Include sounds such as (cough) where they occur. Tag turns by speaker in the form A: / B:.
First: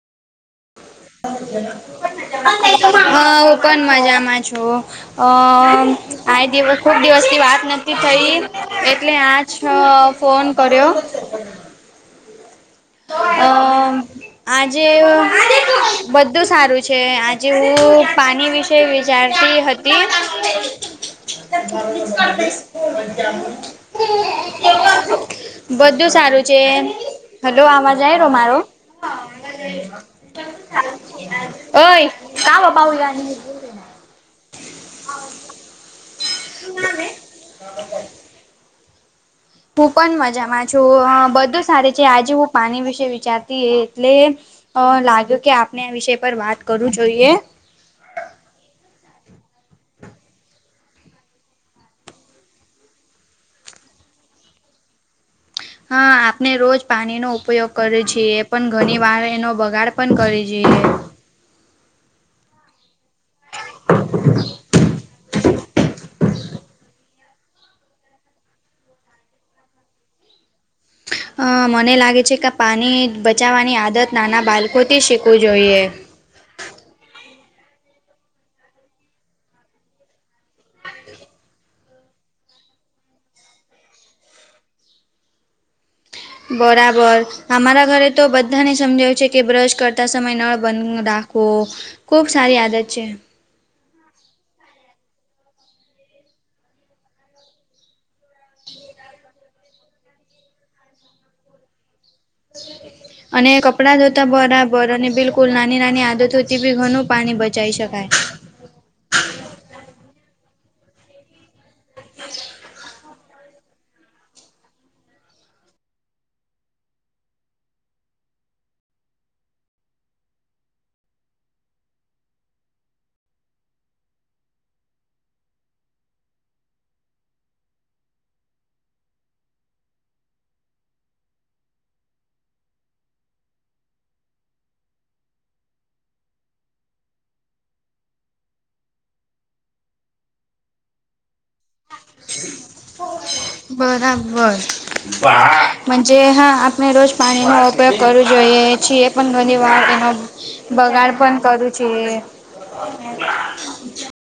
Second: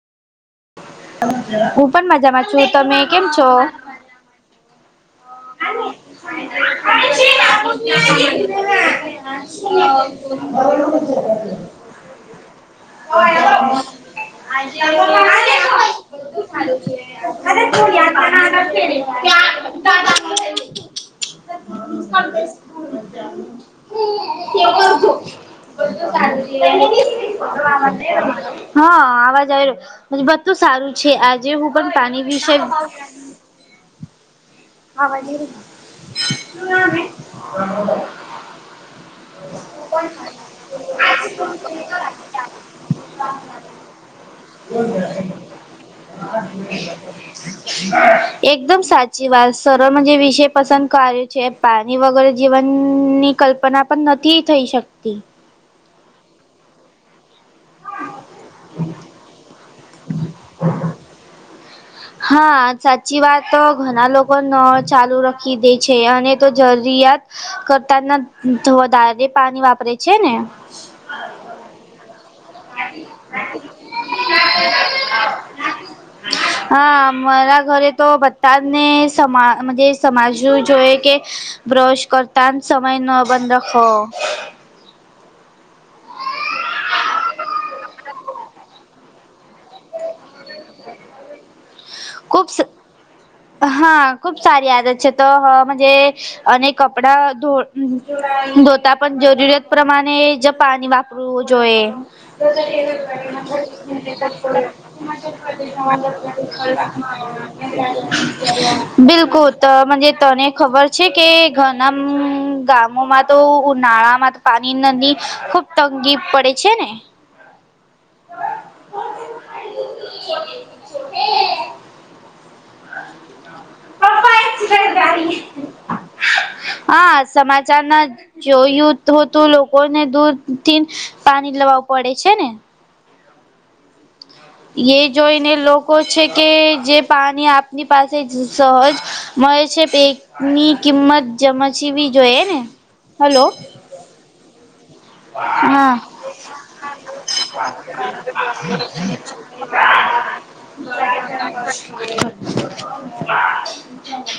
A: હું પણ મજામાં છું તમે કેમ
B: હા
A: છો
B: હું પણ મજામાં છું. અ (unintelligible) ખુબ દિવસ થી વાત નથી થઈ એટલે આ જા ફોન કર્યો.
A: હા
B: આ આજે બધું સારું છે. કે આજે હું પાણી વિશે વિચારતી હતી. (inaudible)
A: (unintelligible)
B: હાલો અવાજ આયો મારો.
A: અવાજ આવી રહ્યો બધું સારું છે આજે હું પણ પાણી
B: ઓય
A: વિશે
B: (unintelligible)
A: (inaudible)
B: હું પણ મજામાં છું આ બધું સાર છે આજે હું પાણી વિશે વિચારતી એટલે અ લાગ્યો કે આપને આ વિષય પર વાત કરું જોઈએ.
A: એકદમ સાચી વાત. (unintelligible) વિષય પસંદ કાર્યો છે પાણી વગર જીવનની કલ્પના પણ નથી થઈ શકતી.
B: હા આપને રોજ પાણીનો ઉપયોગ કરે છે પણ ઘણી વાર એનો બગાડ પણ કરી છેઈએ.
A: હા સાચી વાત ઘણા લોકો નળ ચાલુ રાખી દે છે અને તો જરૂરિયાત કરતા ના વધારે પાણી વાપરે છે ને.
B: આ મને લાગે છે કે આ પાણી બચાવવાની આદત નાના બાળકોથી શીખવું જોઈએ.
A: હા મારા ઘરે તો બધા ને સમા મજે સમજવું જોઈએ કે બ્રશ કરતા સમય નો બંધ રાખો.
B: બરાબર. અમારા ઘરે તો બધા બધાને સમજયુ છે કે બ્રશ કરતા સમય નળ બંધ રાખવો ખુબ સારી આદત છે.
A: હા ખુબ સારી આદત છે તો હ મજે અને કપડા ધો ધોતા પણ જરૂરિયાત પ્રમાણે જ પાણી વાપરવું જોઈએ. (inaudible)
B: અને કપડાં ધોતા બરાબર અને બિલકુલ જઈ શકાય.
A: બિલકુલ તો મજે તને ખબર છે કે ઘણા મ ગામોમાં તો ઉનાળામાં તો પાણી નની ખુબ તંગી પડે છે ને.
B: (inaudible)
A: (inaudible)
B: (inaudible)
A: હા સમાચાર ના જોયું તો તું લોકોને દૂધ થી પાણી લવાવું પડે છે ને. યે જોઈને લોકો છે કે જે પાણી આપની પાસે સહજ મળે છે. પેકની કિંમત જમાચવી જોઈએ ને હલો
B: બરાબર.
A: હા
B: મજે હા આપણે રોજ પાણીનો ઉપયોગ કરવો જોઈએ છે પણ ઘણી વાર એમાં બગાડ પણ કરું છે.
A: (inaudible)